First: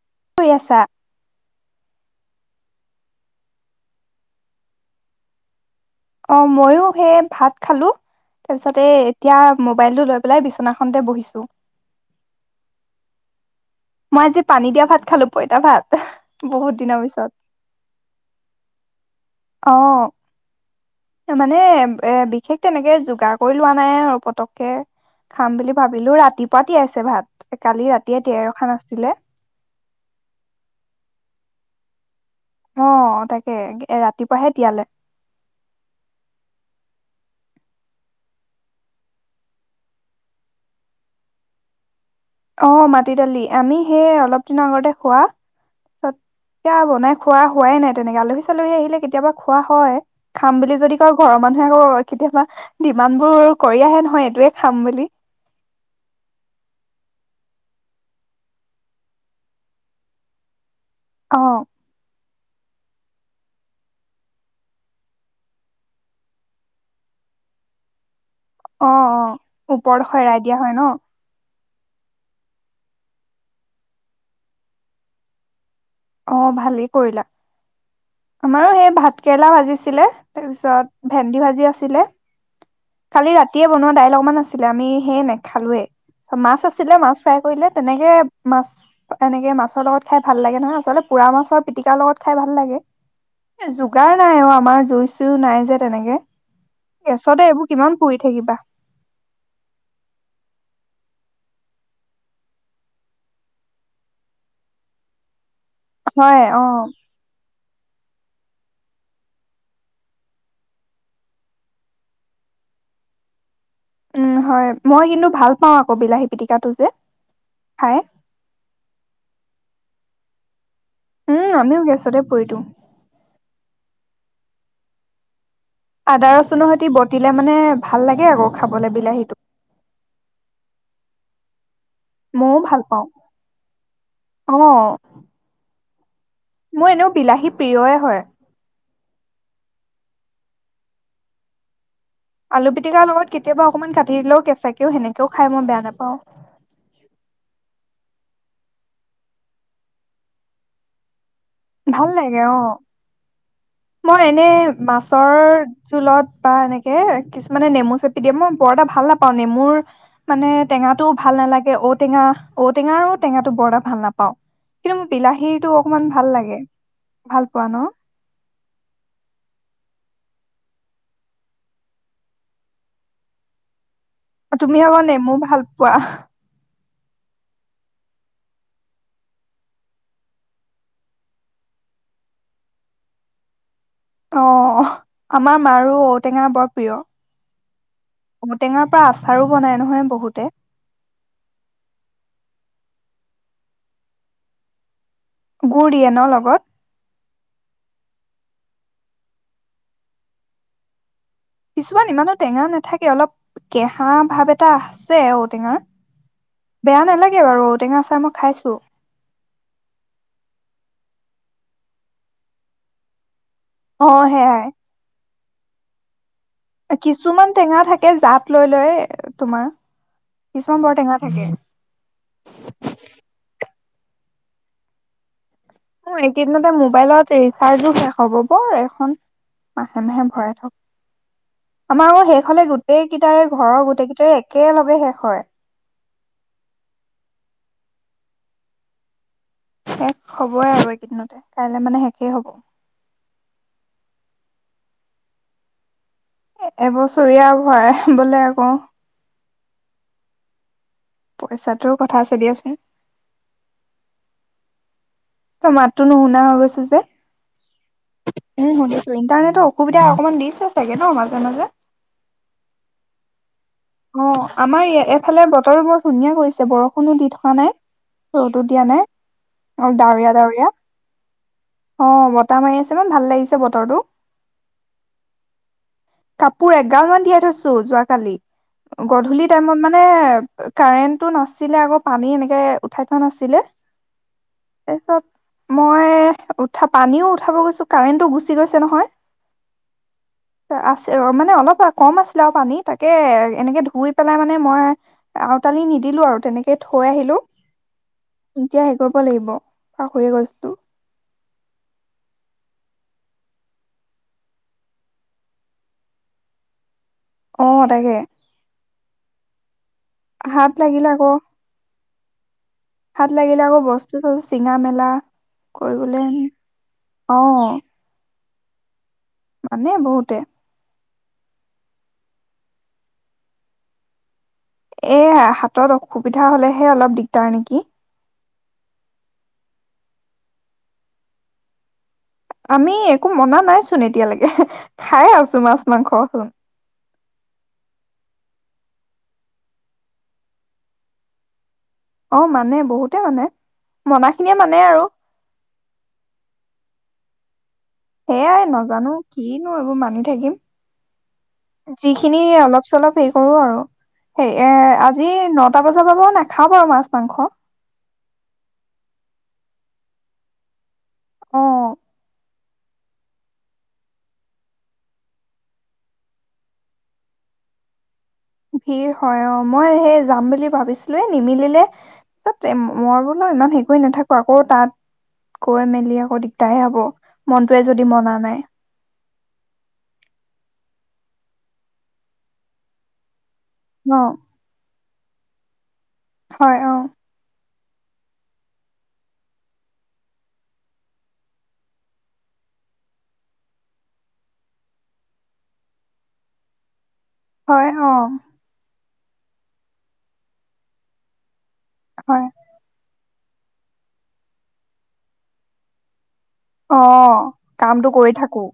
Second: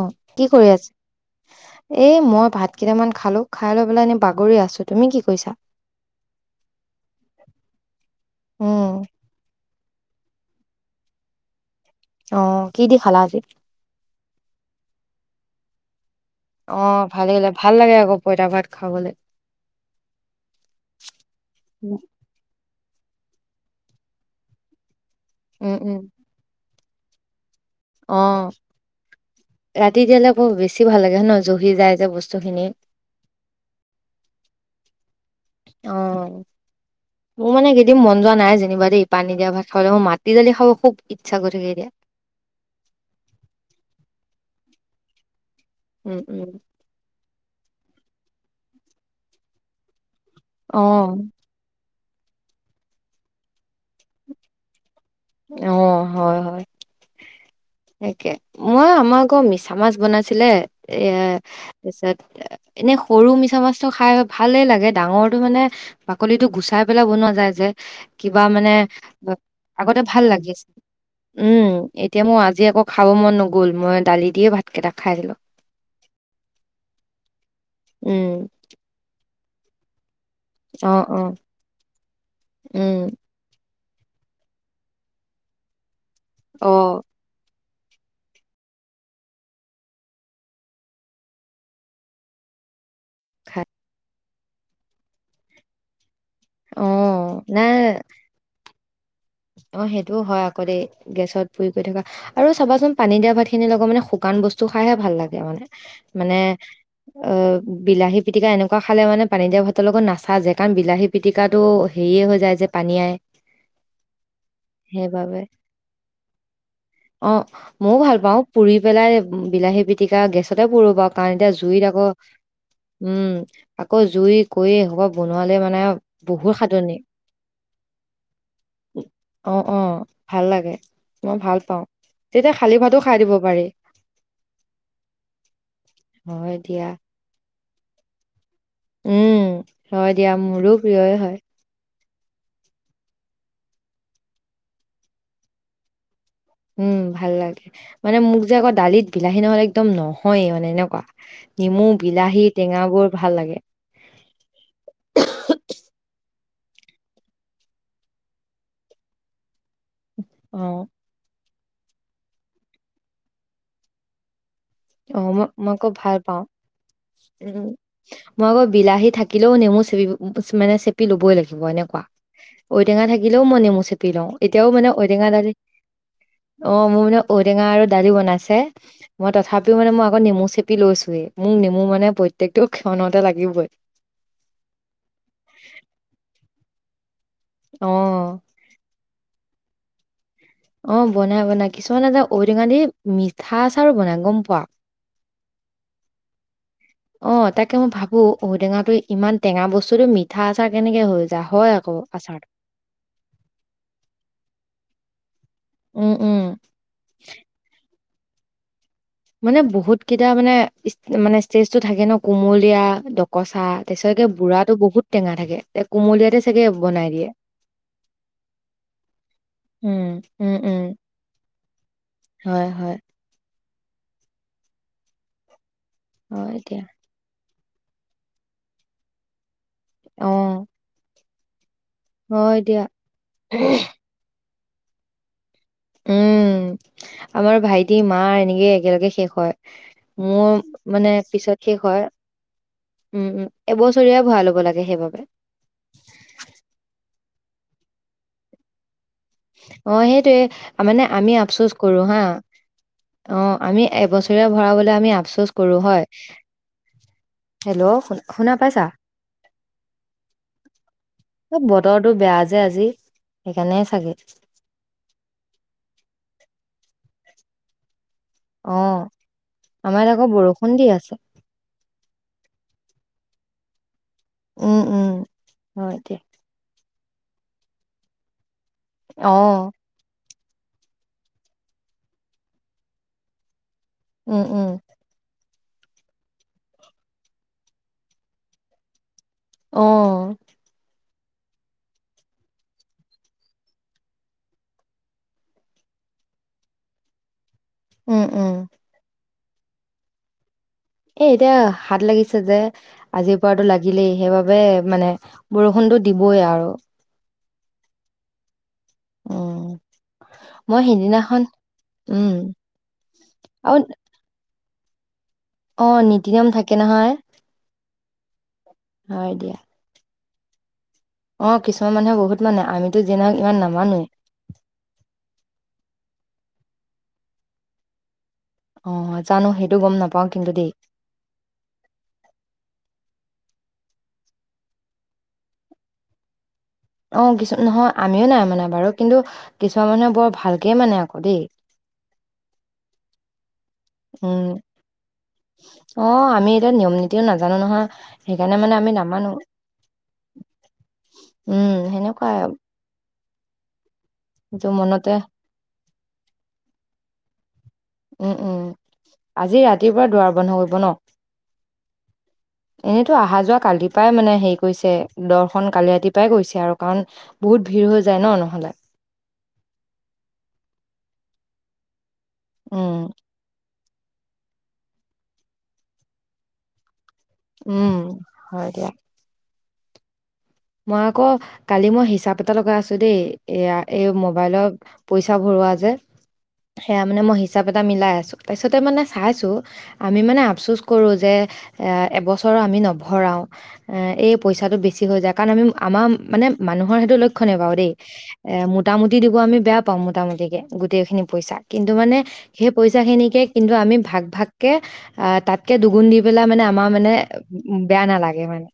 অ কি কৰি আছে। এই মই ভাত কেইটা খালো খাই লৈ পেলাই এনেই বাগৰি আছো তুমি কি কৰিছা----। অ'! মইয়ো হে ভাত খালোঁ, তাৰপিছতে উম এতিয়া ম মোবাইলটো লৈ পেলাই বিছনাখনতে বহিছোঁ। অ'! কি দি খালা আজি? মই আজি পানী দিয়া ভাত খালোঁ, পইতা ভাত। বহুত দিনৰ অ'! পিছত। ভালেই, ভালে লাগে আকৌ পইতা ভাত খাবলে। অ মানে, এ, বিশেষ তেনেকে যোগাৰ কৰি লোৱা নাই আৰু পতককে। খাম বুলি উম উম ভাবিলোঁ ৰাতিপুৱাত। কি আছে ভাত? কালি অ ৰাতিয়ে তিয়াই ৰখা নাছিলে। ৰাতি তিয়ালে ক' বেছি ভাল লাগে, হয় নহয়, জহি যাই যে বস্তু খিনি অ'! তাকে, এ, ৰাতিপুৱাহে তিয়ালে। অ'! মোৰ মানে, এইকেইদিন মন যোৱা নাই যেনিবা দেই পানী দিয়া ভাত খাবলে। মোৰ মাটি দালি খাব খুব ইচ্ছা গৈ থাকে এতিয়া। অ'! মাটি দালি, আমি, সেই অলপ দিনৰ আগতে খোৱা। তাৰপিছত, উম উম এয়া, বনাই খো খোৱা হোৱাই নাই তেনেকে, আলহী চালহী আহিলে কেতিয়াবা খোৱা হয়। খাম অ বুলি যদি কয়! ঘৰৰ মানুহে কৈ কেতিয়াবা, দিমাণ্ডবোৰ কৰি আহে নহয়, এইটোৱে খাম বুলি। অ'! হয় হয়, একে। মই, আমাৰ আকৌ মিছা মাছ বনাইছিলে। এ, অ পিছত এনেই সৰু মিছা মাছটো খায় ভালেই লাগে। ডাঙৰটো মানে, বাকলিটো গুচাই পেলাই বনোৱা যায় যে। কিবা মানে, আগতে ভাল হেৰাই দিয়া হয় লাগিছিল ন'। উম, এতিয়া মোৰ আজি আকৌ খাব মন নগ'ল, মই দালি দিয়ে ভাতকেইটা খায় দিলোঁ। অ ভালেই কৰিলা উম আমাৰো সেই ভাত কেৰেলা ভাজিছিলে। তাৰপিছত, অ অ ভেন্দি ভাজি আছিলে। উম কালি ৰাতিয়ে বনোৱা দাইল অকমান আছিলে। আমি সে, নেখালোৱে। মাছ অ আছিলে মাছ ফ্ৰাই কৰিলে। তেনেকে মাছ, এনেকে মাছৰ লগত খায় ভাল লাগে নহয়। তহঁতৰ পোৰা মাছৰ পিটিকা লগত খাই ভাল লাগে? খাই এ, যোগাৰ নাই অ'! আমাৰ, জুই চুইও নাই যে তেনেকে। অ গেছতে এইবোৰ নাই কিমান কৰি থাকিবা। অ সেইটোও হয় আকৌ দে গেছত পুৰি পুৰি থকা আৰু চাবাচোন পানী দিয়া ভাত খিনি লগত মানে শুকান বস্তু খাইহে ভাল লাগে মানে। মানে হয় অ অহঁ। বিলাহী পিটিকা এনেকুৱা খালে মানে পানী দিয়া ভাতৰ লগত নাচাজে কাৰণ বিলাহী পিতিকাটো হেৰিয়ে হৈ যায় যে পানীআয়। উ হয় মই কিন্তু ভাল পাওঁ আকৌ বিলাহী পিতিকাটো যে খাই উ বিলাহী পিতিকা গেছত তাতে পুৰিবা উম কাৰেন্টৰ আমিও জুইত আকৌ গেছতে পুৰি দিওঁ উম আকৌ জুই কৰি হব বনোঁৱা আদা ৰচুনৰ সৈতে বটিলে মানে ভাল লাগে আকৌ খাবলে বিলাহী অ অ ভাল লাগে। মই ভাল পাওঁ তেতিয়া মইও খালী ভাল ভাতো পাওঁ খাই দিব পাৰি অহঁ হয় দিয়া মোৰ এনেও বিলাহী প্ৰিয়ই হয়। উম হয় দিয়া মোৰো প্ৰিয়ই হয়। আলু পিটিকাৰ লগত কেতিয়াবা অকমান কাটি দিলেও কেঁচাকেও সেনেকেও খাই মই বেয়া নাপাওঁ উম ভাল লাগে মানে মোক যে আকৌ দালিত বিলাহী নহ'লে একদম নহয়ে মানে এনেকুৱা নেমু, ভাল লাগে বিলাহী, অ টেঙাবোৰ ভাল লাগে মই এনে মাছৰ জোঁলত বা এনেকে কিছুমানে নেমু চেপি দিয়ে মই বৰ এটা ভাল নাপাওঁ নেমুৰ মানে অ', টেঙাটোও ভাল নালাগে তে ঔটেঙা, ঔটেঙা আৰু টেঙাটো বৰটা ভাল নাপাওঁ। কিন্তু মোৰ অ', মই বিলাহীটো মই আকৌ অকনমান ভাল পাওঁ লাগে। ভাল পোৱা উম ন মই আকৌ বিলাহী থাকিলেও নেমু মানে চেপি লবই লাগিব এনেকুৱা ঔটেঙা থাকিলেও মই নেমু চেপি- দি লওঁ এতিয়াও তুমি মানে আকৌ ঔটেঙা নেমু দালি, ভাল পোৱা অহঁ মোৰ মানে ঔটেঙা আৰু দালি বনাইছে মই তথাপিওঁ তহঁ মানে মই আকৌ নেমু চেপি লৈছোৱে মোক নেমু মানে প্ৰত্যেকটো ক্ষণতে লাগিবই। অ আমাৰ মাৰো ঔটেঙা বৰ অ', প্ৰিয় ঔটেঙাৰ পৰা আচাৰো বনাই নহয় বহুতে। অ বনাই বনাই কিছুমানে যে ঔটেঙা দি মিঠা আচাৰো বনাই গম পোৱা। গু়ৰ দিয়ে ন লগত অ তাকে মই ভাবো ঔটেঙাটো ইমান টেঙা বস্তুটো মিঠা আচাৰ কেনেকে হৈ যায়। হয় আকৌ কিছুমান ইমানো আচাৰটো। টেঙা নাথাকে অলপ কেহা ভাৱ এটা আচে যে [unintelligible] ঔটেঙাৰ উম, উম। বেয়া নালাগে বাৰু ঔটেঙা আচাৰ আচাৰ মই খাইছোঁ। মানে বহুত কেইটা মানে মানে ষ্টেজটো থাকে নহঁ কুমলীয়া কঁচা অ তাৰছাগে সেয়াই বুঢ়াতো বহুত টেঙা থাকে। তে কুমলিয়াতে কিছুমান টেঙা থাকে জাত লৈ লৈ তোমাৰ উম, উম, উম, কিছুমান বৰ টেঙা হয়, হয়। থাকে। অ হয় এইকেইদিনতে দিয়া মোবাইলত এই ৰিচাৰ্জো শেষ হ'ব বৰ এখন। মাহে মাহে অ', ভৰাই থাক আমাৰ আৰু শেষ হয় হলে দিয়া গোটেইকেইটাৰে ঘৰৰ গোটেইকেইটাৰে একে একে লগে শেষ হয় উম আমাৰ ভাইটি মা এনেকে একেলগে শেষ হয়। শেষ মোৰ হবই আৰু মানে এইকেইদিনতে পিছত শেষ কাইলে হয় মানে শেষেই হ'ব। উম, উম, এবছৰীয়া ভৰাই ল'ব লাগে সেইবাবে চৰিয়া ভয়াবলে বোলে আকৌ অহঁ, সেইটোৱে মানে আমি আফচোচ পইচাটোৰ কৰো কথা হাঁ আছে দিয়াচোন। অহঁ আমি এবছৰ ভৰাবলৈ আমি আফচোচ তোৰ কৰোঁ হয়। মাততো নুশুনা হৈ গৈছো যে। হেল্ল' শু শুনা উম পাইছা? শুনিছো ইন্টাৰনেটৰ অসুবিধা অকমান দিছে চাগে ন মাজে এই মাজে। বতৰটো বেয়া যে আজি। সেইকাৰণে চাগে। অহঁ আমাৰ এফালে বতৰো বৰ ধুনীয়া কৰিছে বৰষুণো দি থাক হোৱা নাই। ৰ'দো অ', দিয়া নাই অ আমাৰ ইয়াত আকৌ ডাৱৰীয়া ডাৱৰীয়া বৰষুণ দি আছে। অ বতাহ মাৰি আছে ইমান ভাল লাগিছে ব বতৰতো উম উম হয় দে এগালমান তিৱাই থৈছো যোৱাকাঁলি গধূলি অ', টাইমত মানে কাৰেণ্টটো নাছিলে আকৌ পানী এনেকে উঠাই থোৱা নাছিলে। উম উম। তাৰপিছত মই উঠা পানীও উঠাব গৈছো কাৰেণ্টো গুচি গৈছে নহয়। অহ আছে মানে অলপ কম আছিলে আও পানী তাকে তাকে এনেকে ধুই পেলাই মানে মই আউতালি নিদিলো আৰু তেনেকে থৈ আহিলোঁ। উম, উম। এতিয়া হেৰি কৰিব লাগিব। পাহৰি এ গৈছিলোঁ এ এতিয়া হাত লাগিছে যে আজিৰ পৰাতো লাগিলেই সেইবাবে মানে বৰষুণটো দিবই আৰু- অ তাকে। অহঁ হাত লাগিল আকৌ উম ভাত লাগিলে আকৌ বস্তু চছ চিঙামেলা অহঁ নীতি নিয়ম থাকে নহয়। [inaudible] হয় দিয়া তে অহঁ কিছুমান মানুহে বহুত মানে আমিতো যিমান হওঁক ইমান নামানোৱেই এয়া হাতত অসুবিধা হলেহে অলপ দিগদাৰ নেকি। অহ জানো সেইটো গম নাপাওঁ কিন্তু দেই। আমি একো মনা নাইচোন এতিয়ালৈকে খাই আছো মাছ মাংস হোন অ কিছু নহয় আমিও নাই মনা বাৰু কিন্তু কিছুমান মানুহে বৰ ভালকে মানে আকৌ দেই। অ মানে বহুতে মানে মনা উম খিনিয়ে মানে আৰু অ আমি এতিয়া নিয়ম নীতিও নাজানো নহয়। সেইকাৰণে সেয়াই মানে আমি নাজানো নামানো কিনো এইবোৰ মানি থাকিম উম সেনেকুৱাই যিখিনি অলপ চলপ পে' কৰোঁ আৰু সেই এইটো এ মনতে আজি নটা বজাত কেতিয়াবা বাৰু নাখাওঁ মাছ মাংস উম উম আজি ৰাতিপুৱা দুৱাৰ বন্ধ কৰিব নহঁ অহঁ এনেইতো অহা যোৱা কালিৰ পৰাই মানে হেৰি কৰিছে দৰ্শন কালি ৰাতিপুৱাই গৈছে আৰু কাৰণ বহুত ভিৰ হৈ যায় নহ নহ'লে ভিৰ হয় অহঁ মই সেই যাম বুলি ভাবিছিলো এ নিমিলিলে পিছত উম মই বোলো ইমান হে কৰি নাথাকো আকৌ তাত গৈ মেলি আকৌ দিগদাৰ হব। মনটোৱে উম যদি মনা নাই। হয় দিয়া মই আকৌ কালি মই হিচাপ এটা লগাই আছোঁ দেই এয়া এই ন মোবাইলৰ পইচাঁ ভৰোৱা যে হয় অ সেয়া মানে মই হিচাপ এটা পইচা মিলাই আছোঁ, পইচা ত মানে চাইছোঁ আমি মানে আপচোছ কৰোঁ যে এবছৰ আমি নভৰাওঁ এ পইচাঁটো বেছি হয় যায় কাৰণ আমি আমাৰ মানে মানুহৰ সেইটো ল ক্ষনে বাৰু হয় দেই অ এ মোটামুটি গুট দিব আমি বেয়া পাওঁ, মোটামুটিকৈ গোটেইখিনি পইচা কিন্তু মানে হয় সেই পইচাখিনিকে কিন্তু আমি ভাগ ভাগকে তাঁতকে দুগুণ দি পেলাই মানে আমাৰ অ মানে উ, বেয়া কামটো কৰি নালাগে থাকো মানে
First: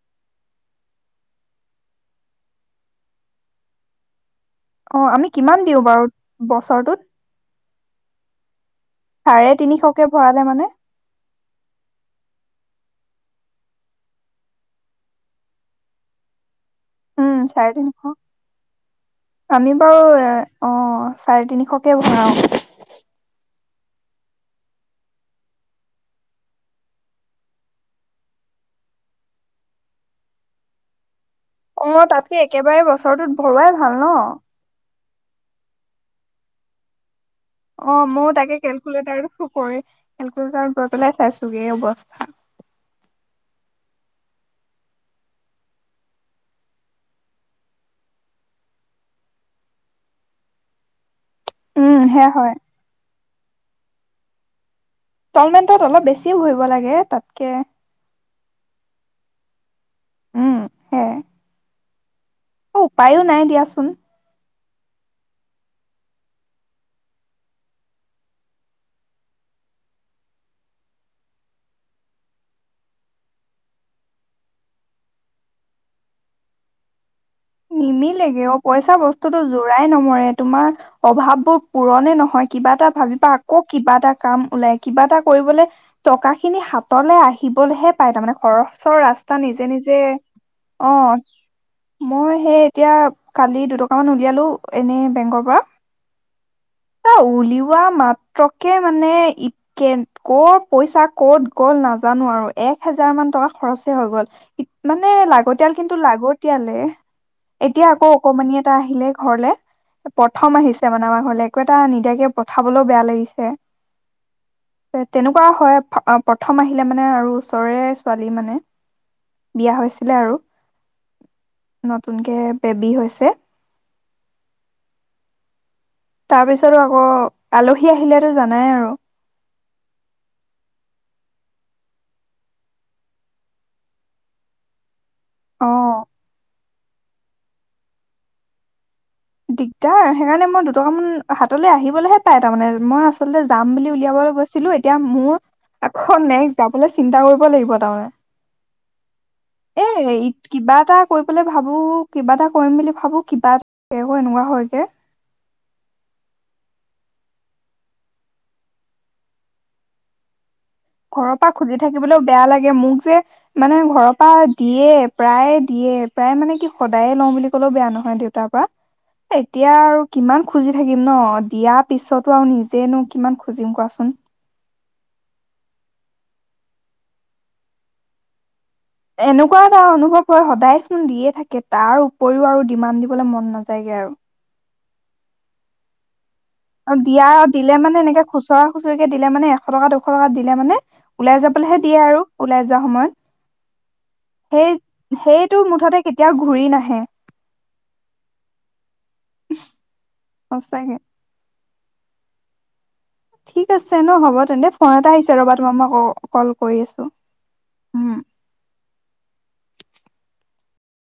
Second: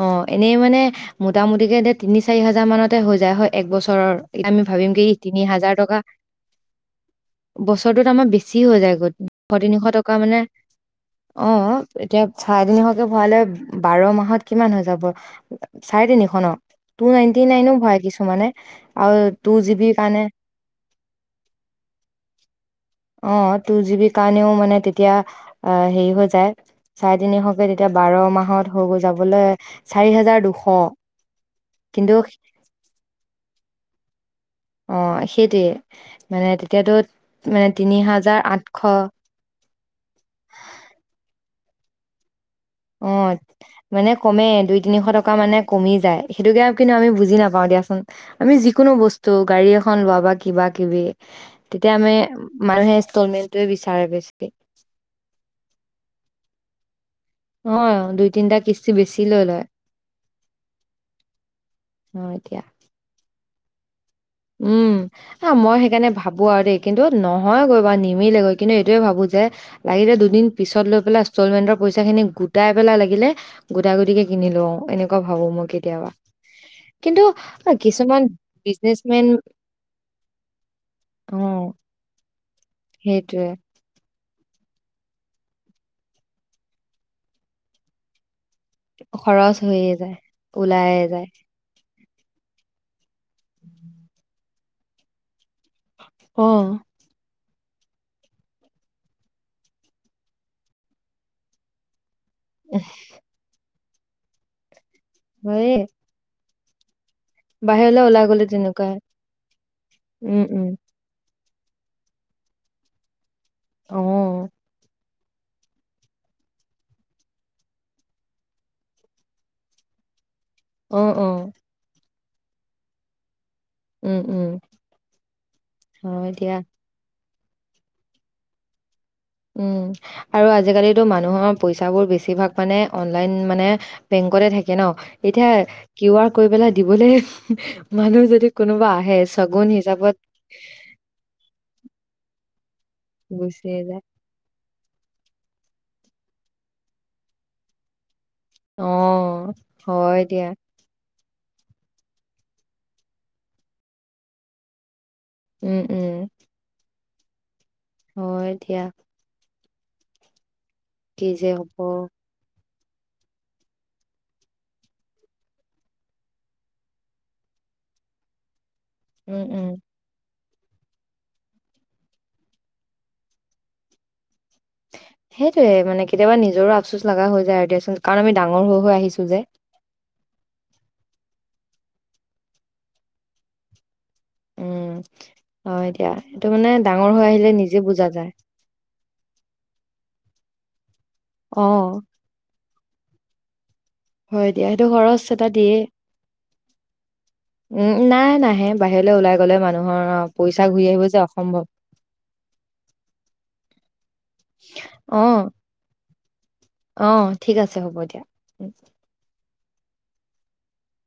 অ এনেই মানে মোটামুটি কে, দে তিনি চাৰি হাজাৰ মানতে হৈ যায় হয় এক বছৰৰ এতিয়া আমি ভাবিম অ কি আমি তিনি কিমান হাজাৰ দিওঁ টকা বাৰু বছৰটোত বছৰটোত আমাৰ বেছি হৈ যায় দুশ চাৰে তিনিশ তিনিশকে টকা মানে ভৰালে অ এতিয়া চাৰে তিনিশ ভৰালে বাৰ মাহত কিমান হৈ যাব। চাৰে তিনিশ ন? টু উম নাইনটি চাৰে নাইনো ভৰাই তিনিশ কিছুমানে আৰু টু আমি জিবিৰ বাৰু কাৰণে অহঁ চাৰে তিনিশকে ভৰাওঁ অ টু জি বি কাৰণেও মানে তেতিয়া অ হেৰি হৈ যায় চাৰে তিনিশকে তেতিয়া বাৰ মাহত হৈ গৈ যাবলৈ চাৰি হাজাৰ দুশ অহঁ। অ তাঁতকে একেবাৰে বছৰটোত ভৰোৱাই ভাল নহঁ অ সেইটোৱে মানে তেতিয়াতো মানে তিনি অ মইওঁ হাজাৰ তাকে আঠশ কেলকুলেটাৰ কেলকুলেটাৰ গৈ পেলাই চাইছোঁ। এ অৱস্থা অ মানে কমেই দুই তিনিশ টকা মানে কমি যায় সেইটোকে আৰু কিন্তু আমি বুজি নাপাওঁ দিয়াচোন আমি যিকোনো বস্তু গাড়ী এখন লোৱা বা কিবা কিবি তেতিয়া উম আমি সেয়া হয় মানুহে ষ্টলমেটোৱে বিচাৰে বেছ ষ্টলমেণ্টত অলপ বেছি ভৰিব লাগে তাতঁ অ দুই তিনিটা কিস্তি বেছি লৈ লয়। উম হে। অ এতিয়া অহঁ উপায়ো নাই দিয়াচোন। উম উম হাঁ, মই সেইকাৰণে ভাবো আৰু দেই কিন্তু নহয়গৈ বা নিমিলেগৈ কিন্তু এইটোৱে ভাবো যে লাগিলে দুদিন পিছত লৈ পেলাই ইনষ্টলমেন্টৰ পইচা খিনি গোটাই পেলাই লাগিলে গোটাই গুটিকে কিনি লওঁ এনেকুৱা ভাবো মই কেতিয়াবা কিন্তু আ, কিছুমান নিমিলেগে অ পইচা বস্তু বিজনেচমেন তোৰ, তো জোৰাই নমৰে তোমাৰ অ অভাৱ বোৰ পুৰণে নহয়। কিবা এটা ভাবিবা সেইটোয়ে আকৌ কিবা এটা কাম ওলাই কিবা এটা কৰিবলে টকা খিনি হাঁতলে আহিবলেহে পায় তাৰমানে। খৰচৰ ৰাস্তা খৰচ নিজে হৈয়ে নিজে যায় ওলায়ে অহঁ যায় মই। সেই এতিয়া। কালি দুটকামান উলিয়ালো। এনে বেংকৰ পৰা। অ। এ উলিওৱা মাত্ৰকে মানে ই কে কৰ পইচা ক'ত গ'ল নাজান। জানো আৰু এক হেজাৰ মান টকা খৰচ। হৈ গ'ল। মানে লাগতিয়াল হয়ে কিন্তু লাগত। তেতিয়ালে। এতিয়া বাহিৰলৈ আকৌ ওলাই গ'লে অকমানি এটা তেনেকুৱাই আহিলে ঘৰলে উম প্ৰথম উম আহিছে মানে আমাৰ ঘৰলে। একো এটা নিদাকে পঠাবলৈও বেয়া লাগিছে। অহ। তেনেকুৱা হয় প্ৰথম আহিলে মানে আৰু ওচৰে ছোৱালী মানে বিয়া হৈছিলে আৰু। অ অ। নতুনকে বেবি হৈছে। উম উম। হয় দিয়া তাৰপিছতো আকৌ। আলহী আহিলেতো জানাই আৰু। উম আৰু আজিকালো মানুহৰ পইচা বোৰ বেছিভাগ মানে অনলাইন মানে বেংকতে থাকে ন। এতিয়া অ'। কিউ আৰ কৰি পেলাই। দিবলৈ মানুহ যদি কোনোবা আহে। ছগুণ দিগদাৰ হিচাপত সেইকাৰণে মই দুটকামান হাতলৈ আহিবলৈহে পাই। তাৰ মানে। মই আচলতে যাম গুচিয়ে বুলি যায় উলিয়াবলৈ গৈছিলো এতিয়া মোৰ আকৌ খন নেক্সট যাবলৈ চিন্তা কৰিব লাগিব তাৰমানে। অ হয় দিয়া। কৰিবলৈ ভাবো কিবা এটা কৰিম বুলি ভাবো কিবা এটা। সো এনেকুৱা হয়গে। উম উম। হয় এ দিয়া। কি ঘৰৰ যে পৰা খুজি হব থাকিবলৈও বেয়া লাগে। মোক যে মানে ঘৰৰ পৰা দিয়ে প্ৰায়ে দিয়ে প্ৰায় মানে কি সদায়ে লওঁ বুলি ক'লেও বেয়া নহয় দেউতাৰ পৰা। উম উম এতিয়া আৰু কিমান। খুজি থাকিম ন দিয়া পিছতো আৰু নিজেনো কিমান খুজিম কোৱাচোন। সেইটোয়ে মানে কেতিয়াবা নিজৰো আফচোচ লগা হৈ যায় আৰু দিয়াচোন কাৰণ আমি ডাঙৰ। হৈ হৈ আহিছো যে এনেকুৱা এটা অনুভৱ। হয় সদায় চোন দিয়ে থাকে তাৰ উপৰিও আৰু ডিমান দিবলৈ মন নাযায়গে আৰু। উম অ এতিয়া অ দিয়া দিলে মানে এনেকে খুচুৰা খুচৰিকে দিলে মানে এশ টকা শ টকাত দিলে মানে ওলাই অ যাবলৈহে দিয়ে আৰু ওলাই য ৰোৱা সময়ত। হয় দিয়া সেই সেইটো খৰচ এটা সেইটো দিয়ে, মুঠতে কেতিয়াও ঘূৰি নাহে উম নাই নাহে বাহিৰলৈ ওলাই গলে মানুহৰ আহ পইচা ঘূৰি সঁচাকে। আহিব যে অসম্ভৱ। ঠিক আছে ন হ'ব তেন্তে ফোন এটা আহিছে ৰ'বা তোমাৰ ক কল কৰি আছো অহ ঠিক আছে হ'ব উম। দিয়া।